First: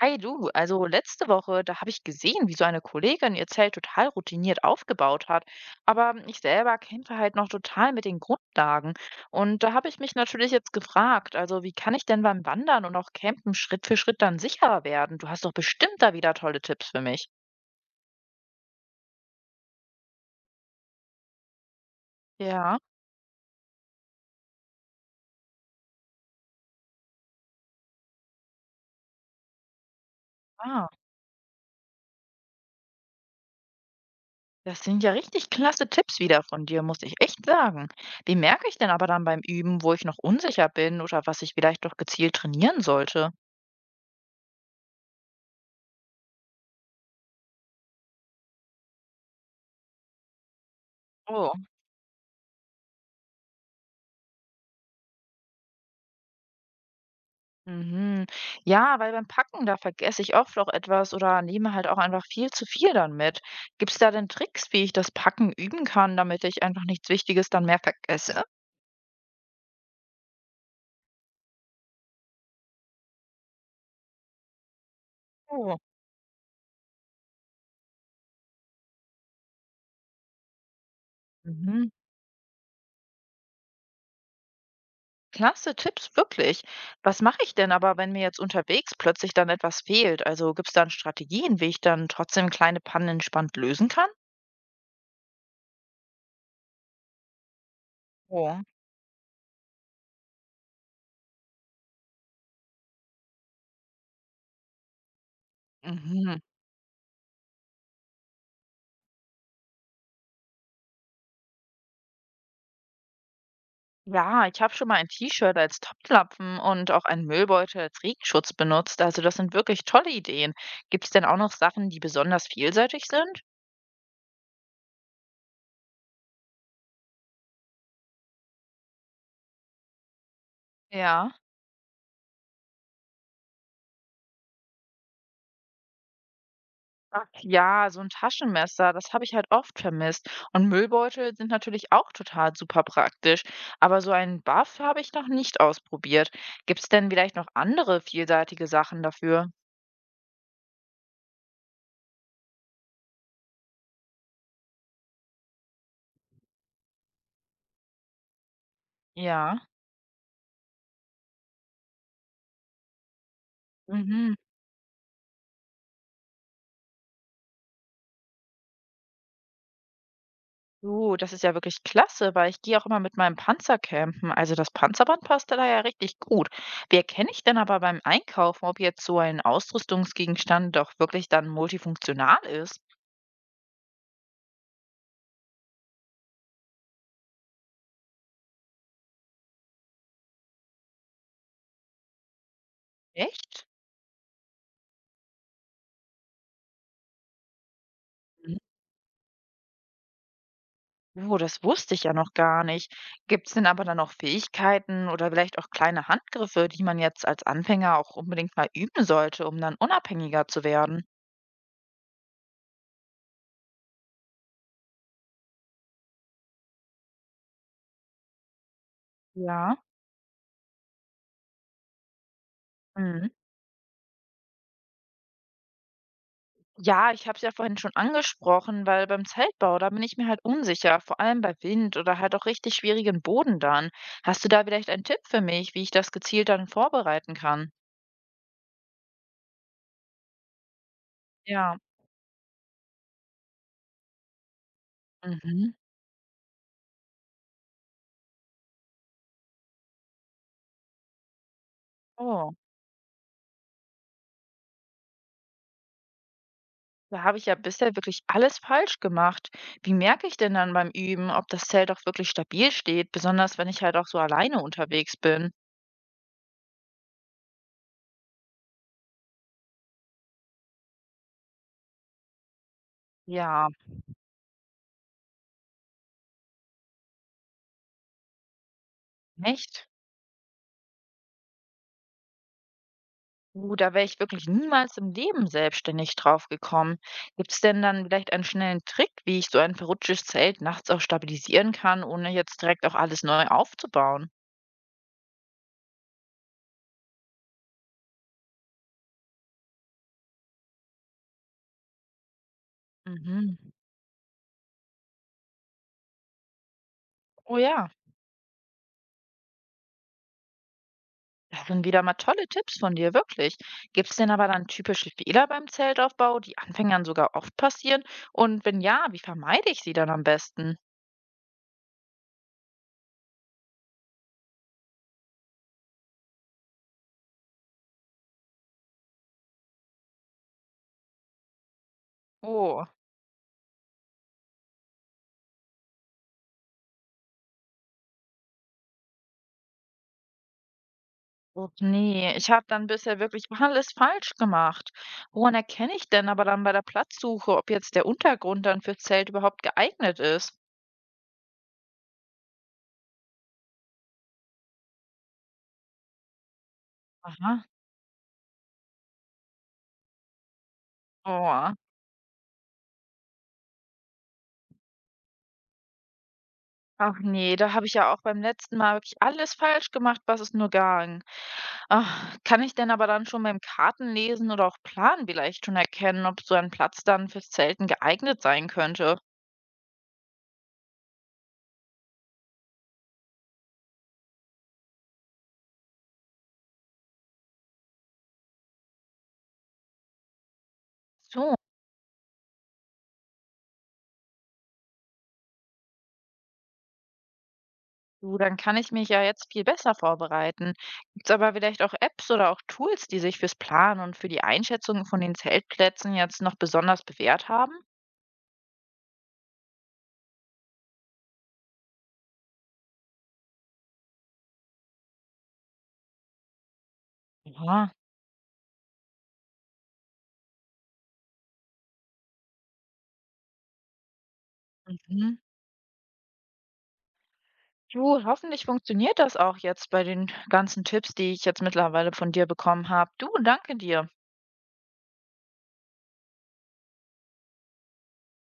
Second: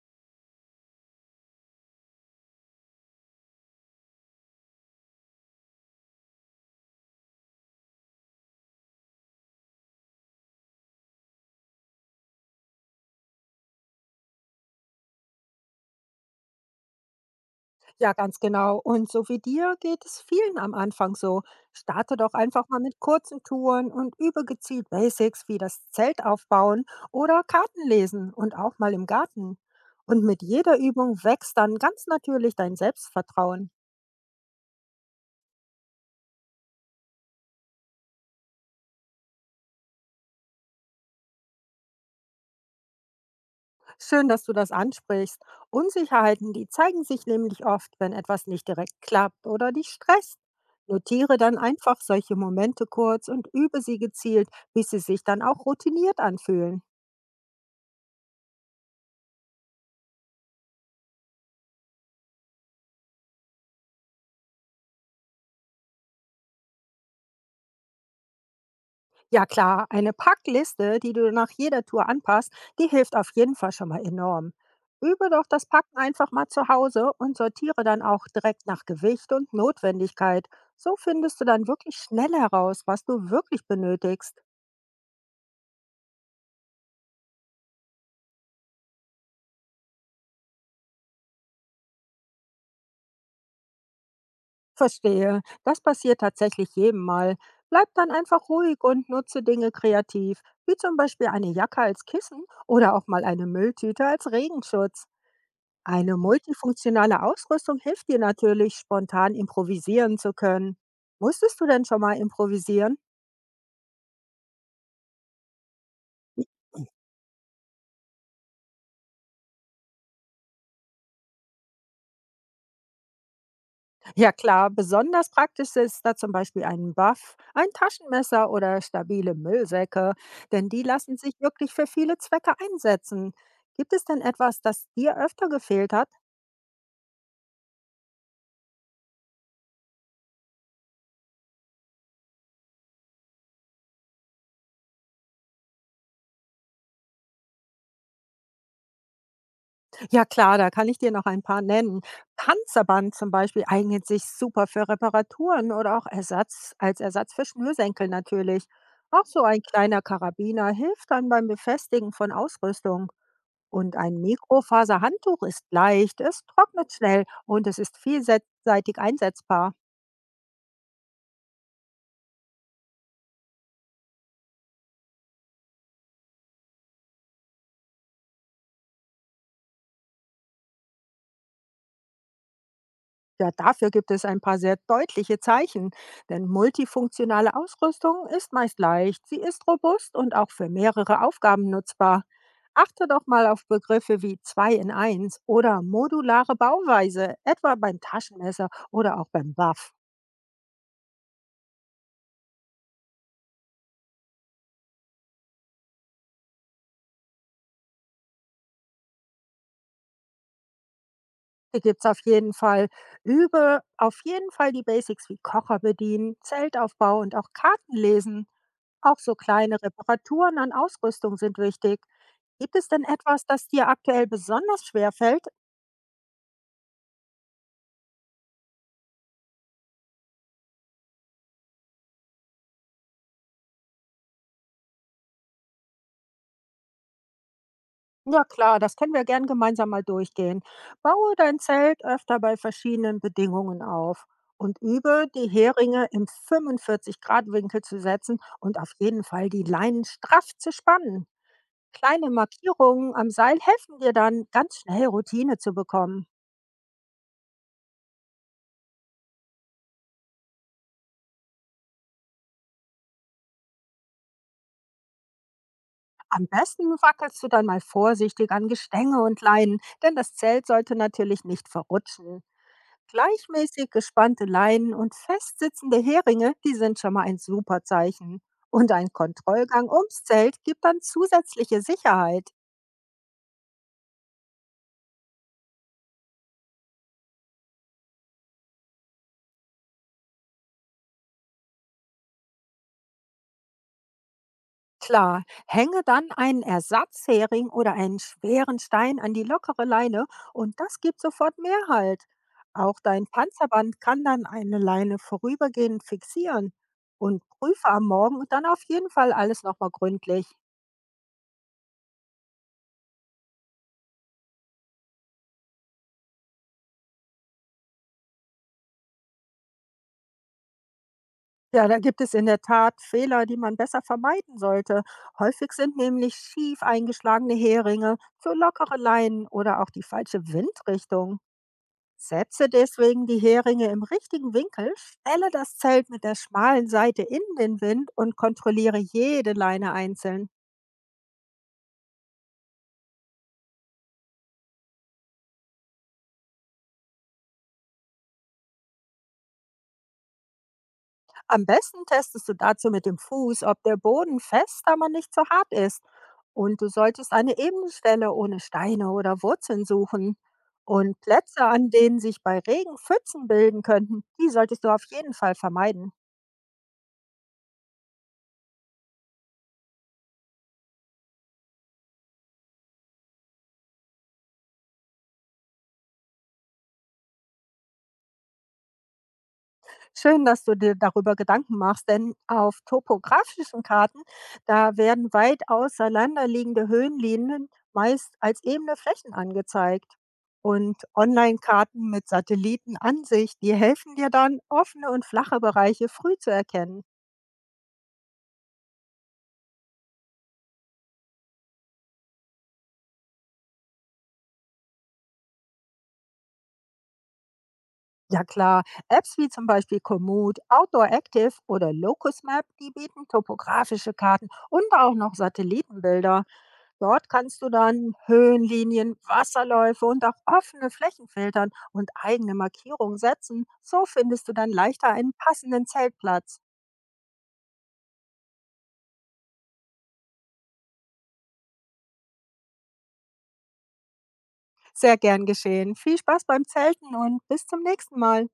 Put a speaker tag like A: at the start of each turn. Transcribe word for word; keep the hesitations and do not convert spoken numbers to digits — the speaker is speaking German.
A: Hi du, also letzte Woche, da habe ich gesehen, wie so eine Kollegin ihr Zelt total routiniert aufgebaut hat. Aber ich selber kämpfe halt noch total mit den Grundlagen. Und da habe ich mich natürlich jetzt gefragt, also wie kann ich denn beim Wandern und auch Campen Schritt für Schritt dann sicherer werden? Du hast doch bestimmt da wieder tolle Tipps für mich.
B: Ja, ganz genau. Und so wie dir geht es vielen am Anfang so. Starte doch einfach mal
A: Ja,
B: mit kurzen Touren und übe gezielt Basics wie das Zelt aufbauen oder Karten lesen und auch mal im Garten. Und mit jeder
A: ah,
B: Übung wächst dann ganz natürlich dein Selbstvertrauen.
A: das sind ja richtig klasse Tipps wieder von dir, muss ich echt sagen. Wie merke ich denn aber dann beim Üben, wo ich noch unsicher bin oder was ich vielleicht doch gezielt trainieren sollte?
B: Schön, dass du das ansprichst. Unsicherheiten, die zeigen sich nämlich oft, wenn etwas nicht direkt klappt oder dich stresst. Notiere
A: Oh.
B: dann einfach solche Momente kurz und übe sie gezielt, bis sie sich dann auch routiniert anfühlen.
A: Mhm. Ja, weil beim Packen, da vergesse ich oft auch etwas oder nehme halt auch einfach viel zu viel dann mit. Gibt es da denn Tricks, wie ich das Packen üben kann, damit ich einfach nichts Wichtiges dann mehr vergesse?
B: Ja klar, eine Packliste, die du nach jeder Tour anpasst, die hilft auf jeden Fall schon mal enorm. Übe doch das
A: Oh.
B: Packen einfach mal zu Hause und sortiere dann auch direkt nach Gewicht und Notwendigkeit. So findest du dann
A: Mhm.
B: wirklich schnell heraus, was du wirklich benötigst.
A: Klasse Tipps, wirklich. Was mache ich denn aber, wenn mir jetzt unterwegs plötzlich dann etwas fehlt? Also gibt es dann Strategien, wie ich dann trotzdem kleine Pannen entspannt lösen kann?
B: Verstehe, das passiert tatsächlich jedem Mal. Bleib dann einfach
A: Oh.
B: ruhig und nutze Dinge kreativ, wie zum Beispiel eine Jacke als Kissen oder auch mal eine Mülltüte als Regenschutz. Eine
A: Mhm.
B: multifunktionale Ausrüstung hilft dir natürlich, spontan improvisieren zu können. Musstest du denn schon mal improvisieren?
A: Ja, ich habe schon mal ein T-Shirt als Topflappen und auch einen Müllbeutel als Regenschutz benutzt. Also das sind wirklich tolle Ideen. Gibt es denn auch noch Sachen, die besonders vielseitig sind?
B: Ja klar, besonders praktisch ist da zum Beispiel ein Buff, ein Taschenmesser oder stabile Müllsäcke, denn die lassen
A: Ja.
B: sich wirklich für viele Zwecke einsetzen. Gibt es denn etwas, das dir öfter gefehlt hat?
A: Ach ja, so ein Taschenmesser, das habe ich halt oft vermisst. Und Müllbeutel sind natürlich auch total super praktisch. Aber so einen Buff habe ich noch nicht ausprobiert. Gibt es denn vielleicht noch andere vielseitige Sachen dafür?
B: Ja klar, da kann ich dir noch ein paar nennen. Panzerband zum Beispiel eignet sich super für Reparaturen oder auch Ersatz, als Ersatz für Schnürsenkel natürlich. Auch so
A: Ja.
B: ein kleiner Karabiner hilft dann beim Befestigen von Ausrüstung. Und ein
A: Mhm.
B: Mikrofaserhandtuch ist leicht, es trocknet schnell und es ist vielseitig einsetzbar.
A: Du, das ist ja wirklich klasse, weil ich gehe auch immer mit meinem Panzer campen. Also das Panzerband passt da ja richtig gut. Wie erkenne ich denn aber beim Einkaufen, ob jetzt so ein Ausrüstungsgegenstand doch wirklich dann multifunktional ist?
B: Ja, dafür gibt es ein paar sehr deutliche Zeichen, denn multifunktionale Ausrüstung ist meist leicht, sie ist robust und auch für mehrere Aufgaben nutzbar. Achte doch mal auf
A: Echt?
B: Begriffe wie zwei in eins oder modulare Bauweise, etwa beim
A: Mhm.
B: Taschenmesser oder auch beim Buff.
A: Oh, das wusste ich ja noch gar nicht. Gibt es denn aber dann noch Fähigkeiten oder vielleicht auch kleine Handgriffe, die man jetzt als Anfänger auch unbedingt mal üben sollte, um dann unabhängiger zu werden?
B: Hier gibt es auf jeden Fall über auf jeden Fall die Basics wie Kocher bedienen, Zeltaufbau und auch Karten lesen. Auch so
A: Ja.
B: kleine Reparaturen an Ausrüstung sind wichtig. Gibt es denn etwas, das dir aktuell besonders schwer fällt?
A: Ja, ich habe es ja vorhin schon angesprochen, weil beim Zeltbau, da bin ich mir halt unsicher, vor allem bei Wind oder halt auch richtig schwierigen Boden dann. Hast du da vielleicht einen Tipp für mich, wie ich das gezielt dann vorbereiten kann?
B: Ja klar, das können wir gern gemeinsam mal durchgehen. Baue dein
A: Ja,
B: Zelt öfter bei verschiedenen Bedingungen auf und übe, die
A: mhm.
B: Heringe im fünfundvierzig grad winkel zu setzen und auf jeden Fall die Leinen straff zu spannen. Kleine
A: Oh,
B: Markierungen am Seil helfen dir dann, ganz schnell Routine zu bekommen.
A: da habe ich ja bisher wirklich alles falsch gemacht. Wie merke ich denn dann beim Üben, ob das Zelt auch wirklich stabil steht, besonders wenn ich halt auch so alleine unterwegs bin?
B: Am besten wackelst du dann mal vorsichtig an Gestänge und Leinen, denn das Zelt sollte natürlich nicht verrutschen.
A: Ja,
B: Gleichmäßig gespannte Leinen und festsitzende Heringe, die sind schon mal ein super Zeichen. Und ein
A: echt?
B: Kontrollgang ums Zelt gibt dann zusätzliche Sicherheit.
A: Uh, da wäre ich wirklich niemals im Leben selbstständig drauf gekommen. Gibt es denn dann vielleicht einen schnellen Trick, wie ich so ein verrutschtes Zelt nachts auch stabilisieren kann, ohne jetzt direkt auch alles neu aufzubauen?
B: Klar, hänge dann einen Ersatzhering oder einen schweren Stein an die lockere Leine und das gibt sofort mehr Halt. Auch dein
A: Mhm.
B: Panzerband kann dann eine Leine vorübergehend fixieren und
A: Oh
B: prüfe
A: ja,
B: am Morgen dann auf jeden Fall alles nochmal gründlich.
A: das sind wieder mal tolle Tipps von dir, wirklich. Gibt es denn aber dann typische Fehler beim Zeltaufbau, die Anfängern sogar oft passieren? Und wenn ja, wie vermeide ich sie dann am besten?
B: Ja, da gibt es in der Tat Fehler, die man besser vermeiden sollte. Häufig sind nämlich schief eingeschlagene Heringe zu lockere Leinen oder auch die falsche Windrichtung. Setze
A: Oh.
B: deswegen die Heringe im richtigen Winkel, stelle das Zelt mit der schmalen Seite in den Wind und kontrolliere jede Leine einzeln.
A: Och ne, ich habe dann bisher wirklich alles falsch gemacht. Woran erkenne ich denn aber dann bei der Platzsuche, ob jetzt der Untergrund dann fürs Zelt überhaupt geeignet ist?
B: Am besten testest du dazu mit dem Fuß, ob der Boden fest, aber nicht zu hart ist. Und du solltest eine
A: Aha.
B: ebene Stelle ohne Steine oder Wurzeln suchen. Und Plätze,
A: Oh,
B: an denen sich bei Regen Pfützen bilden könnten, die solltest du auf jeden Fall vermeiden.
A: ach nee, da habe ich ja auch beim letzten Mal wirklich alles falsch gemacht, was es nur ging. Ach, kann ich denn aber dann schon beim Kartenlesen oder auch Plan vielleicht schon erkennen, ob so ein Platz dann fürs Zelten geeignet sein könnte?
B: Schön, dass du dir darüber Gedanken machst, denn auf topografischen Karten, da werden weit auseinanderliegende Höhenlinien meist als ebene Flächen angezeigt. Und
A: So.
B: Online-Karten mit Satellitenansicht, die helfen dir dann, offene und flache Bereiche früh zu erkennen.
A: Du, dann kann ich mich ja jetzt viel besser vorbereiten. Gibt es aber vielleicht auch Apps oder auch Tools, die sich fürs Planen und für die Einschätzung von den Zeltplätzen jetzt noch besonders bewährt haben?
B: Ja klar, Apps wie zum Beispiel Komoot, Outdoor Active oder Locus Map, die bieten topografische Karten und auch noch Satellitenbilder. Dort kannst du
A: Ja.
B: dann Höhenlinien, Wasserläufe und auch offene Flächen filtern und eigene Markierungen setzen. So findest du dann leichter einen
A: Mhm.
B: passenden Zeltplatz.
A: Du, hoffentlich funktioniert das auch jetzt bei den ganzen Tipps, die ich jetzt mittlerweile von dir bekommen habe. Du, danke dir.
B: Sehr gern geschehen. Viel Spaß beim Zelten und bis zum nächsten Mal.